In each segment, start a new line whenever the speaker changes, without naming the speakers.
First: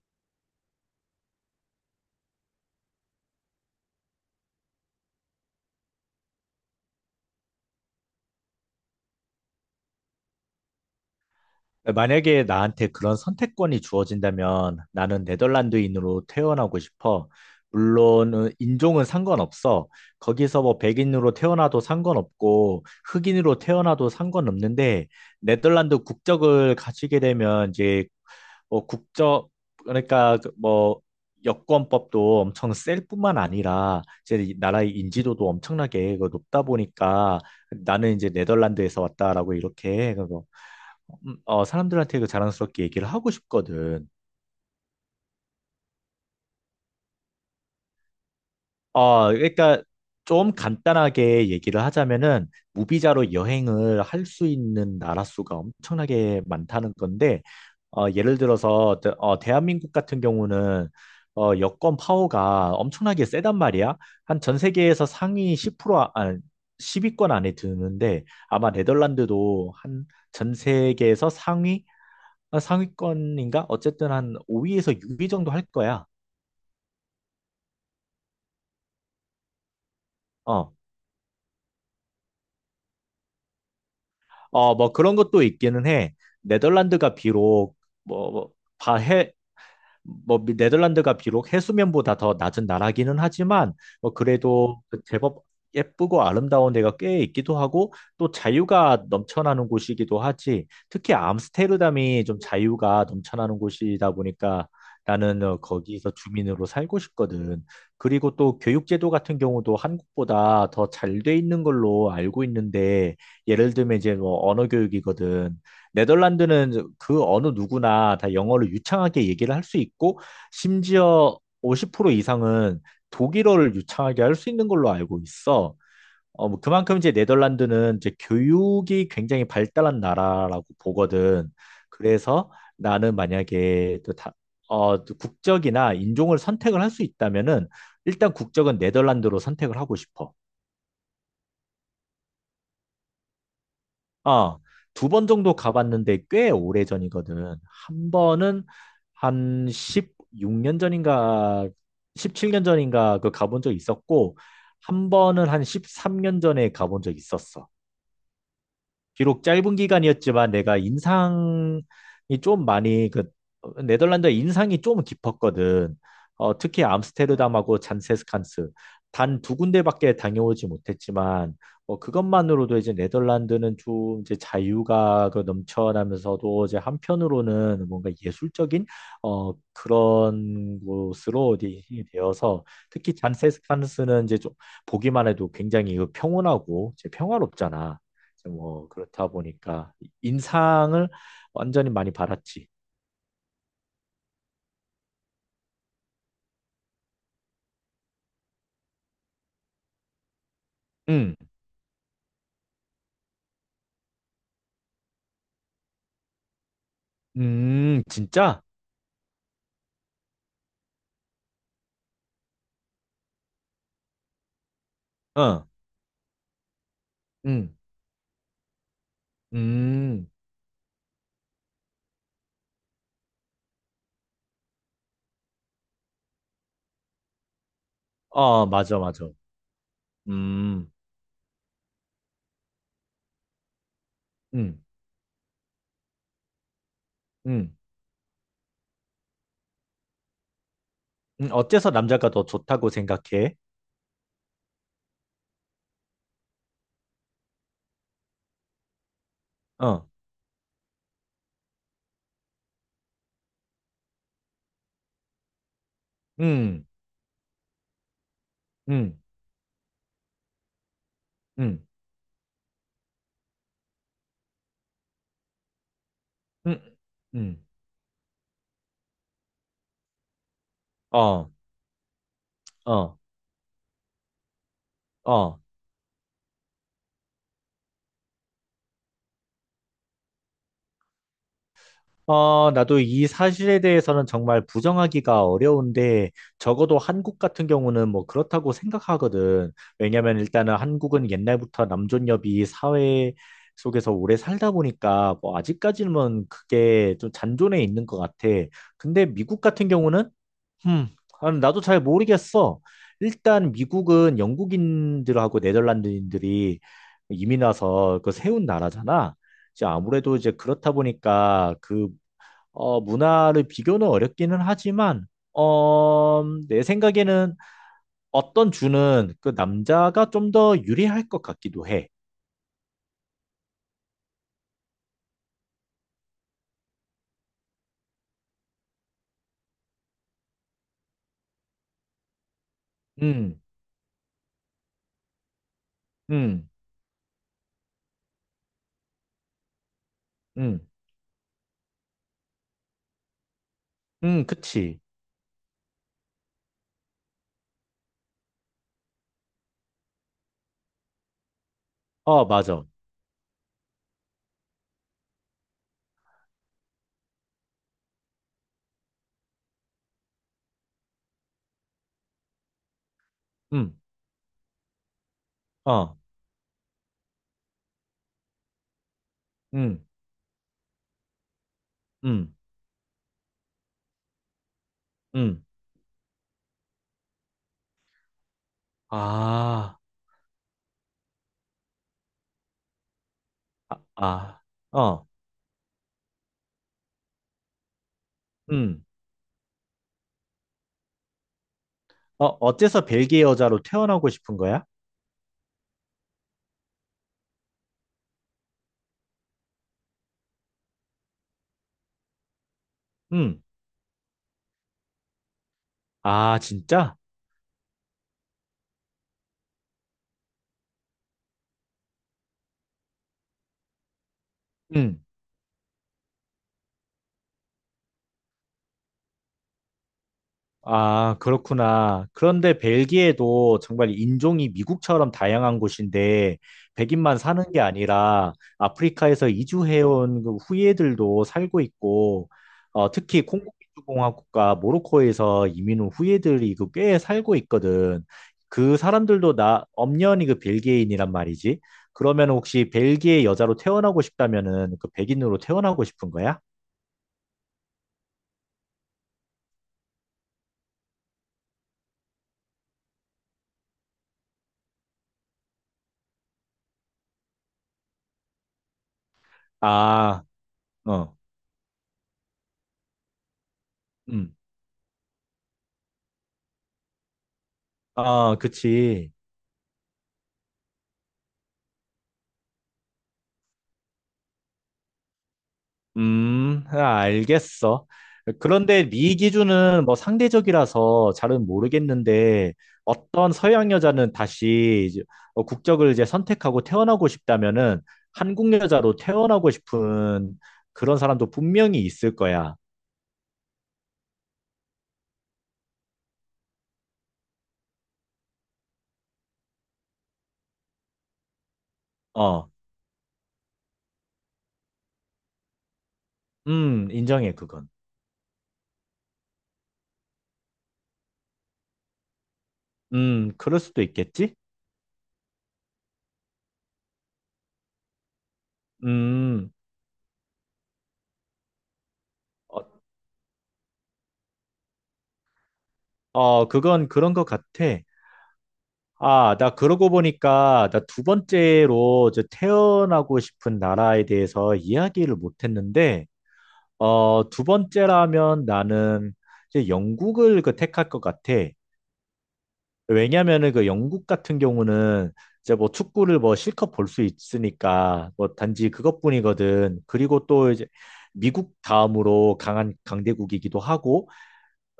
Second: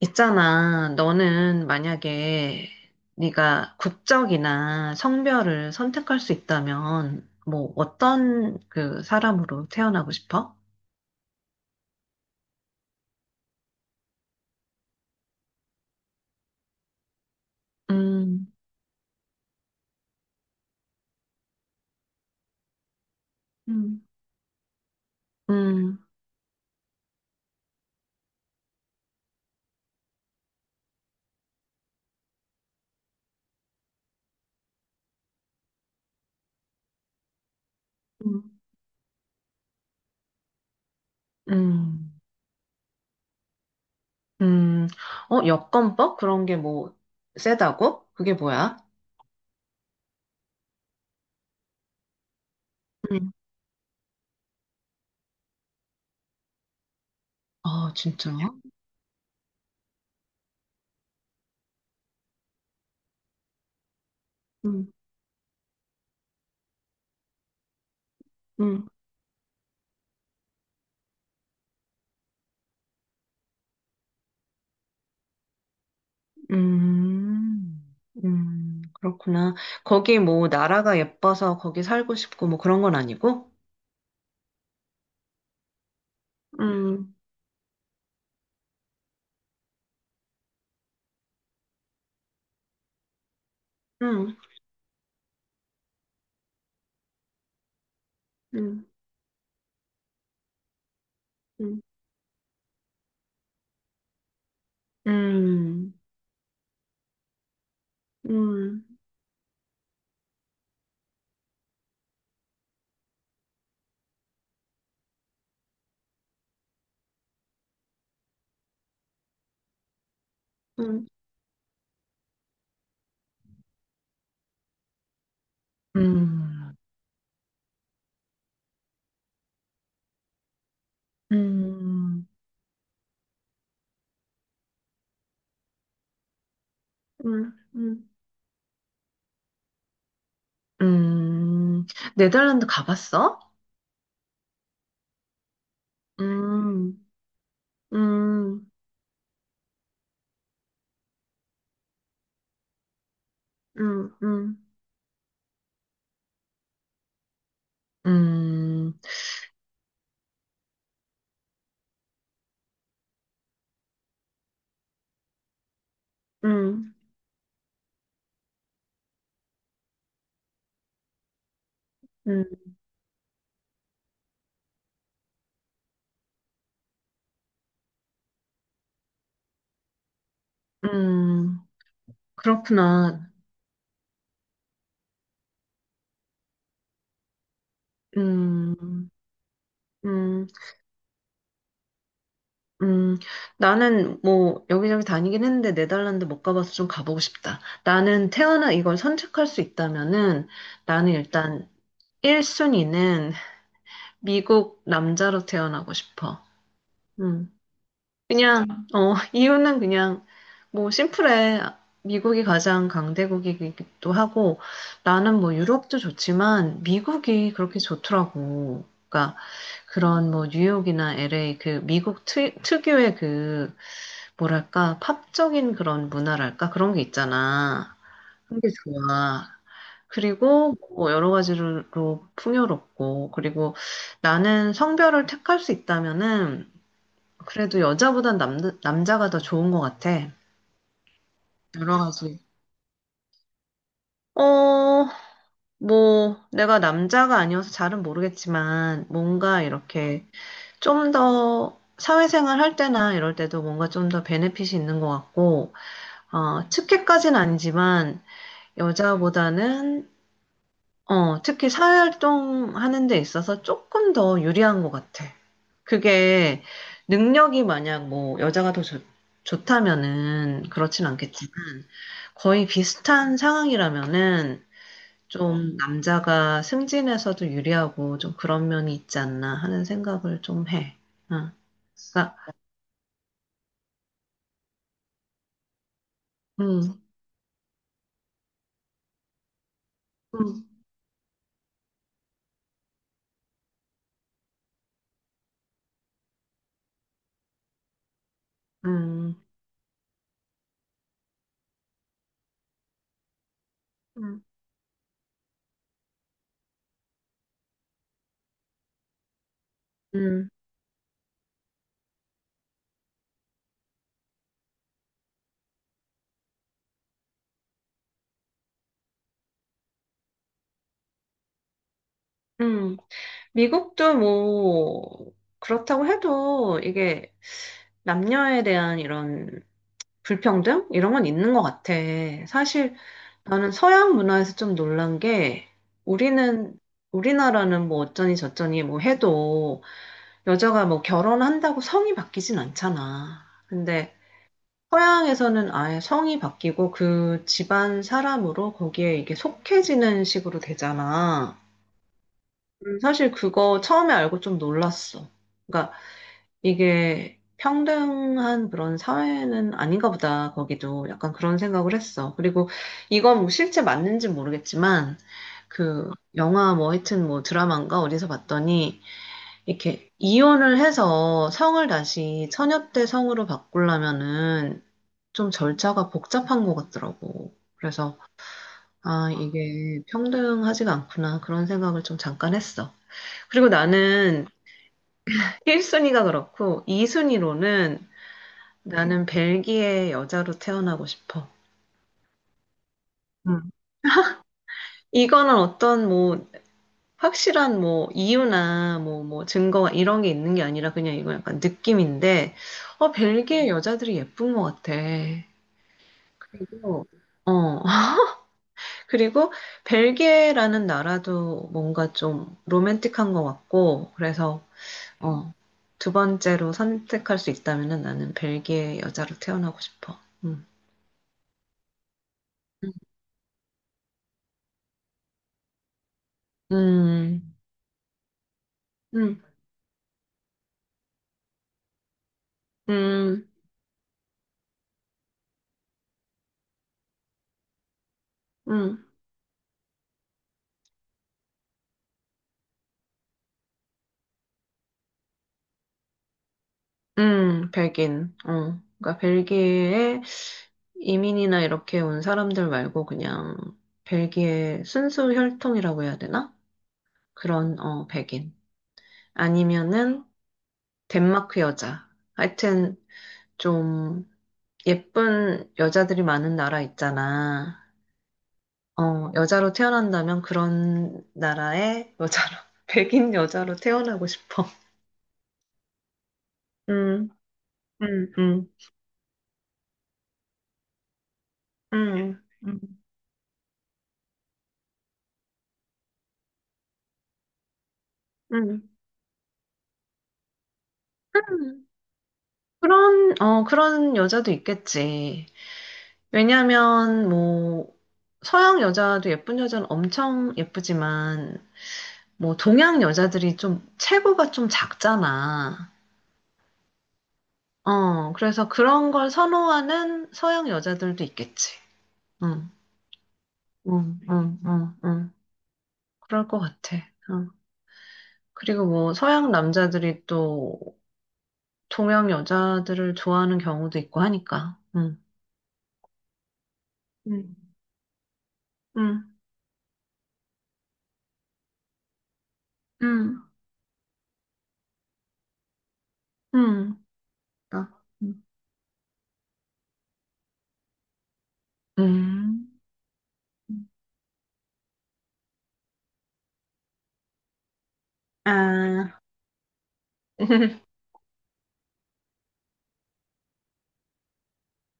있잖아. 너는 만약에 네가 국적이나 성별을 선택할 수 있다면 뭐 어떤 그 사람으로 태어나고 싶어?
만약에 나한테 그런 선택권이 주어진다면 나는 네덜란드인으로 태어나고 싶어. 물론
음,
인종은 상관없어. 거기서 뭐 백인으로 태어나도 상관없고 흑인으로
음,
태어나도 상관없는데
음,
네덜란드 국적을 가지게 되면 이제 뭐 국적 그러니까 그뭐 여권법도 엄청 셀 뿐만 아니라 이제 이 나라의 인지도도 엄청나게 그 높다 보니까 나는 이제
음.
네덜란드에서 왔다라고 이렇게
음,
사람들한테 그 자랑스럽게 얘기를 하고 싶거든.
음. 어, 여권법? 그런 게 뭐 세다고? 그게 뭐야?
그러니까 좀 간단하게 얘기를 하자면은
음,
무비자로 여행을 할 수 있는 나라 수가 엄청나게 많다는 건데,
아, 진짜?
예를 들어서 대한민국 같은 경우는 여권 파워가 엄청나게 세단 말이야. 한 전
음,
세계에서 상위 10% 아십 위권 안에 드는데 아마
음.
네덜란드도 한 전 세계에서 상위 상위권인가? 어쨌든 한 5위에서 6위 정도 할 거야.
음, 그렇구나. 거기 뭐
어,
나라가 예뻐서 거기 살고 싶고 뭐 그런 건 아니고?
뭐 그런 것도 있기는 해.
음.
네덜란드가 비록 뭐, 뭐, 뭐 네덜란드가 비록 해수면보다 더 낮은 나라기는 하지만 뭐
응,
그래도 그 제법 예쁘고 아름다운 데가 꽤 있기도 하고 또
응,
자유가 넘쳐나는 곳이기도 하지. 특히
응,
암스테르담이 좀 자유가 넘쳐나는 곳이다 보니까 나는
음,
거기서 주민으로 살고 싶거든. 그리고 또
음,
교육제도 같은 경우도 한국보다 더 잘 돼 있는 걸로 알고 있는데 예를 들면 이제 뭐 언어 교육이거든. 네덜란드는 그 어느 누구나 다 영어를 유창하게 얘기를 할 수 있고,
음,
심지어 50% 이상은 독일어를 유창하게 할 수 있는 걸로 알고 있어. 뭐
음,
그만큼 이제 네덜란드는 이제 교육이 굉장히 발달한 나라라고 보거든.
음,
그래서 나는 만약에 또 국적이나 인종을 선택을 할 수
음,
있다면은
음.
일단 국적은 네덜란드로 선택을 하고 싶어.
음. 네덜란드 가봤어?
아, 두 번 정도 가봤는데 꽤
음,
오래전이거든. 한 번은
음,
한 16년 전인가 17년 전인가 그 가본 적
음,
있었고
음,
한 번은 한 13년 전에 가본 적 있었어.
음,
비록 짧은 기간이었지만 내가 인상이 좀 많이 그 네덜란드의 인상이 좀 깊었거든. 특히
음,
암스테르담하고 잔세스칸스 단 두 군데밖에 다녀오지 못했지만
음,
그것만으로도 이제 네덜란드는 좀 이제 자유가 그 넘쳐나면서도 이제 한편으로는 뭔가 예술적인 그런 곳으로
음,
이제 되어서 특히
그렇구나.
잔세스칸스는 이제 좀 보기만 해도 굉장히 그 평온하고 이제 평화롭잖아. 이제 뭐
음,
그렇다 보니까
음,
인상을 완전히 많이 받았지.
음. 나는 뭐 여기저기 다니긴 했는데 네덜란드 못 가봐서 좀 가보고 싶다. 나는 태어나 이걸 선택할 수 있다면은 나는
응,
일단 1순위는 미국 남자로 태어나고 싶어. 음.
진짜?
그냥, 어, 이유는 그냥, 뭐, 심플해. 미국이 가장 강대국이기도 하고, 나는 뭐,
어,
유럽도 좋지만, 미국이
응,
그렇게 좋더라고. 그러니까,
음,
그런 뭐, 뉴욕이나 LA, 그, 미국 특유의 그, 뭐랄까, 팝적인 그런 문화랄까? 그런 게 있잖아. 그런
어,
게
맞아, 맞아.
좋아. 그리고
음,
뭐 여러 가지로 풍요롭고, 그리고 나는
음,
성별을 택할 수 있다면은,
음,
그래도 여자보단 남자가 더 좋은 것 같아.
어째서
여러
남자가
가지.
더 좋다고 생각해?
어, 뭐, 내가 남자가 아니어서 잘은 모르겠지만, 뭔가
어,
이렇게 좀 더 사회생활 할 때나 이럴 때도 뭔가 좀 더 베네핏이 있는 것 같고, 어,
음,
특혜까지는 아니지만,
음,
여자보다는 어, 특히
음,
사회활동하는 데 있어서 조금 더 유리한 것 같아. 그게
음,
능력이
음,
만약 뭐 여자가 더 좋다면은 그렇진 않겠지만
어,
거의
어,
비슷한 상황이라면은
어,
좀 남자가 승진에서도 유리하고 좀 그런 면이 있지 않나 하는 생각을 좀 해. 응. 그러니까,
나도 이 사실에 대해서는 정말 부정하기가 어려운데, 적어도
음,
한국 같은 경우는 뭐 그렇다고 생각하거든. 왜냐면
음,
일단은 한국은 옛날부터 남존여비 사회 속에서 오래 살다 보니까, 뭐 아직까지는 그게 좀 잔존해 있는 것 같아. 근데
음,
미국 같은 경우는, 음, 아, 나도 잘 모르겠어. 일단 미국은
음,
영국인들하고 네덜란드인들이 이민 와서 그 세운 나라잖아. 이제 아무래도
음,
이제 그렇다 보니까 그 문화를 비교는 어렵기는 하지만, 어, 내 생각에는 어떤 주는 그 남자가 좀 더 유리할 것 같기도 해.
음. 미국도 뭐, 그렇다고 해도 이게 남녀에 대한 이런 불평등? 이런 건 있는 것 같아. 사실
음,
나는 서양 문화에서 좀 놀란 게
음,
우리는, 우리나라는 뭐 어쩌니 저쩌니 뭐 해도 여자가
음,
뭐 결혼한다고 성이 바뀌진 않잖아. 근데
그치.
서양에서는 아예 성이 바뀌고 그 집안 사람으로 거기에 이게 속해지는 식으로 되잖아.
어, 맞아.
사실 그거 처음에 알고 좀 놀랐어. 그러니까 이게 평등한 그런 사회는 아닌가 보다. 거기도 약간 그런 생각을 했어. 그리고 이건 뭐 실제
음,
맞는지 모르겠지만 그
어,
영화 뭐 하여튼 뭐 드라마인가 어디서 봤더니
음,
이렇게 이혼을 해서 성을 다시
음,
처녀 때 성으로 바꾸려면은 좀
음.
절차가 복잡한 것 같더라고. 그래서 아,
아,
이게 평등하지가 않구나. 그런 생각을 좀 잠깐 했어. 그리고
아,
나는
아, 어,
1순위가 그렇고 2순위로는
음.
나는 벨기에 여자로 태어나고 싶어.
어째서 벨기에
음.
여자로 태어나고 싶은 거야?
이거는 어떤 뭐 확실한 뭐 이유나 뭐 뭐 증거 이런 게 있는 게 아니라 그냥 이건 약간 느낌인데 어
음.
벨기에 여자들이 예쁜 것 같아.
아,
그리고
진짜?
어 그리고 벨기에라는 나라도 뭔가 좀 로맨틱한 것 같고 그래서
음.
어 두 번째로 선택할 수 있다면은 나는 벨기에 여자로 태어나고 싶어. 음.
아, 그렇구나. 그런데 벨기에도 정말 인종이 미국처럼 다양한 곳인데 백인만
음,
사는 게 아니라
음,
아프리카에서 이주해온 그 후예들도 살고 있고 특히
음,
콩고민주공화국과 모로코에서 이민 온 후예들이 그 꽤 살고 있거든. 그
음,
사람들도 나 엄연히 그 벨기에인이란 말이지. 그러면 혹시 벨기에 여자로 태어나고 싶다면은 그 백인으로 태어나고 싶은 거야?
백인. 어. 그러니까 벨기에에 이민이나 이렇게 온 사람들 말고 그냥 벨기에 순수 혈통이라고 해야 되나? 그런, 어, 백인. 아니면은
아, 어,
덴마크 여자. 하여튼 좀
음,
예쁜 여자들이 많은 나라 있잖아.
아,
어,
그치.
여자로 태어난다면 그런 나라의 여자로, 백인 여자로 태어나고 싶어.
아,
음,
알겠어.
음, 음.
그런데 네 기준은 뭐 상대적이라서 잘은
음,
모르겠는데
음.
어떤 서양 여자는 다시 이제 국적을 이제 선택하고 태어나고 싶다면은 한국
음.
여자로 태어나고 싶은 그런 사람도 분명히 있을 거야.
그런, 어, 그런 여자도 있겠지. 왜냐면, 뭐, 서양 여자도 예쁜 여자는 엄청 예쁘지만, 뭐,
어,
동양 여자들이 좀, 체구가 좀 작잖아.
인정해, 그건.
어, 그래서 그런 걸 선호하는 서양 여자들도 있겠지. 응,
그럴 수도
응,
있겠지?
응, 응, 응. 그럴 것 같아. 응. 그리고 뭐, 서양
음,
남자들이 또, 동양
어,
여자들을 좋아하는 경우도 있고 하니까. 응,
그건 그런 것
응,
같아.
응.
아, 나 그러고 보니까 나 두 번째로 저
응,
태어나고 싶은 나라에 대해서 이야기를 못 했는데,
응,
두
어,
번째라면 나는 이제 영국을 그 택할 것 같아.
응,
왜냐면은 그 영국 같은 경우는 이제 뭐 축구를 뭐 실컷 볼 수 있으니까 뭐 단지
아,
그것뿐이거든. 그리고 또 이제 미국 다음으로 강한 강대국이기도 하고,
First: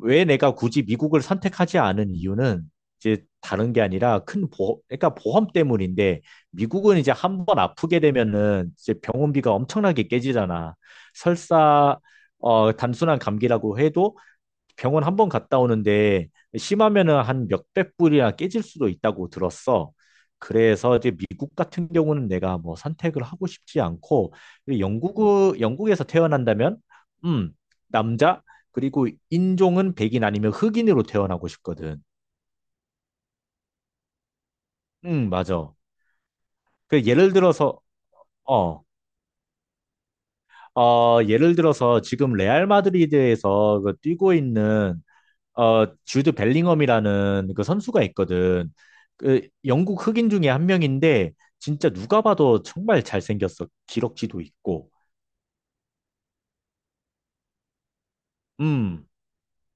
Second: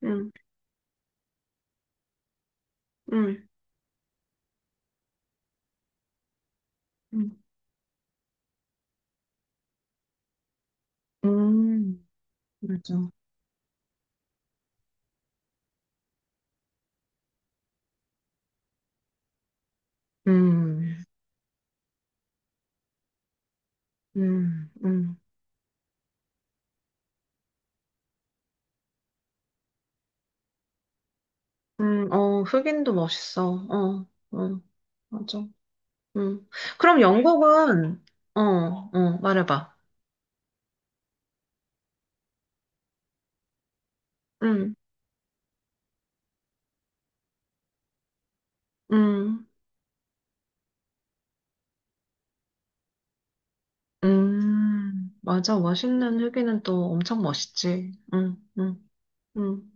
왜
응,
내가 굳이 미국을 선택하지 않은 이유는 이제
응,
다른 게 아니라 큰 보험, 그러니까 보험 때문인데 미국은 이제
응.
한번 아프게 되면은 이제 병원비가 엄청나게 깨지잖아. 설사
음, 맞아.
단순한 감기라고 해도 병원 한 번 갔다 오는데 심하면은 한 몇백 불이나 깨질 수도 있다고 들었어. 그래서
음,
이제 미국 같은 경우는 내가 뭐 선택을 하고 싶지 않고
음, 음,
영국 영국에서 태어난다면 음 남자 그리고 인종은 백인 아니면 흑인으로 태어나고 싶거든.
어, 흑인도 멋있어. 어, 어, 맞아.
맞아.
음. 그럼
그 예를 들어서
영국은, 어,
어,
어, 말해봐.
예를 들어서 지금 레알 마드리드에서 그 뛰고
응,
있는 주드 벨링엄이라는 그 선수가 있거든.
응.
그 영국 흑인 중에 한 명인데 진짜 누가 봐도 정말 잘생겼어. 기럭지도 있고.
맞아. 멋있는 흑인은 또 엄청 멋있지.
음,
음.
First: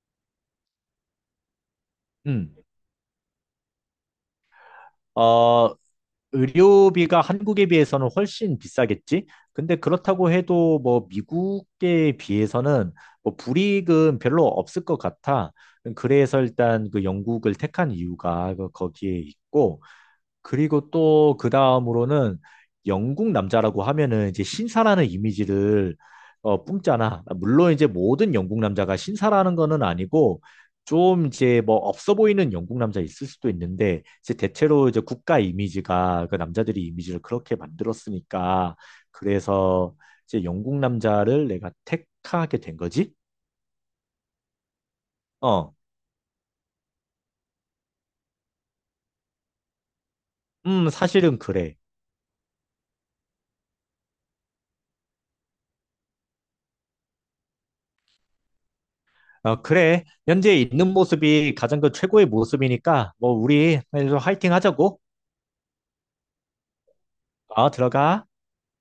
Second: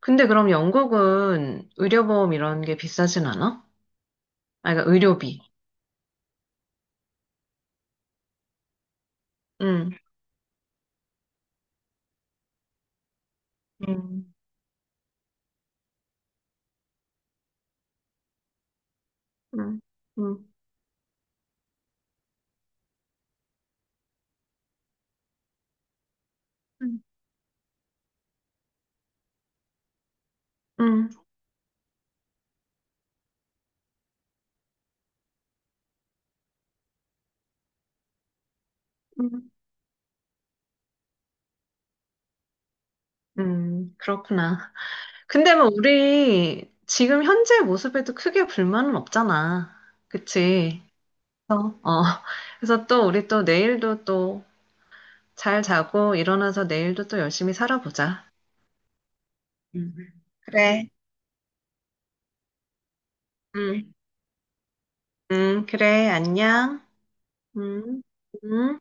근데 그럼 영국은 의료보험
음.
이런 게 비싸진 않아? 아, 그러니까 의료비.
어, 의료비가 한국에 비해서는 훨씬 비싸겠지? 근데
응,
그렇다고 해도 뭐 미국에 비해서는 뭐 불이익은
음,
별로 없을 것 같아. 그래서 일단 그 영국을 택한 이유가 그 거기에
응,
있고
응,
그리고 또 그 다음으로는 영국 남자라고 하면은 이제 신사라는 이미지를
응,
뿜잖아. 물론 이제 모든 영국 남자가 신사라는 거는 아니고
응, 응,
좀 이제 뭐 없어 보이는 영국 남자 있을 수도 있는데 이제 대체로 이제 국가 이미지가 그 남자들이 이미지를 그렇게 만들었으니까
응.
그래서 이제 영국 남자를 내가 택하게 된 거지?
응. 그렇구나. 근데 뭐
어,
우리 지금 현재 모습에도 크게 불만은 없잖아. 그치?
사실은
어,
그래.
어, 그래서 또 우리 또 내일도 또 잘 자고 일어나서 내일도 또 열심히 살아보자.
어,
음.
그래. 현재
그래.
있는 모습이 가장 그 최고의 모습이니까, 뭐, 우리
응,
화이팅 하자고.
응, 그래, 안녕. 응,
들어가.
응.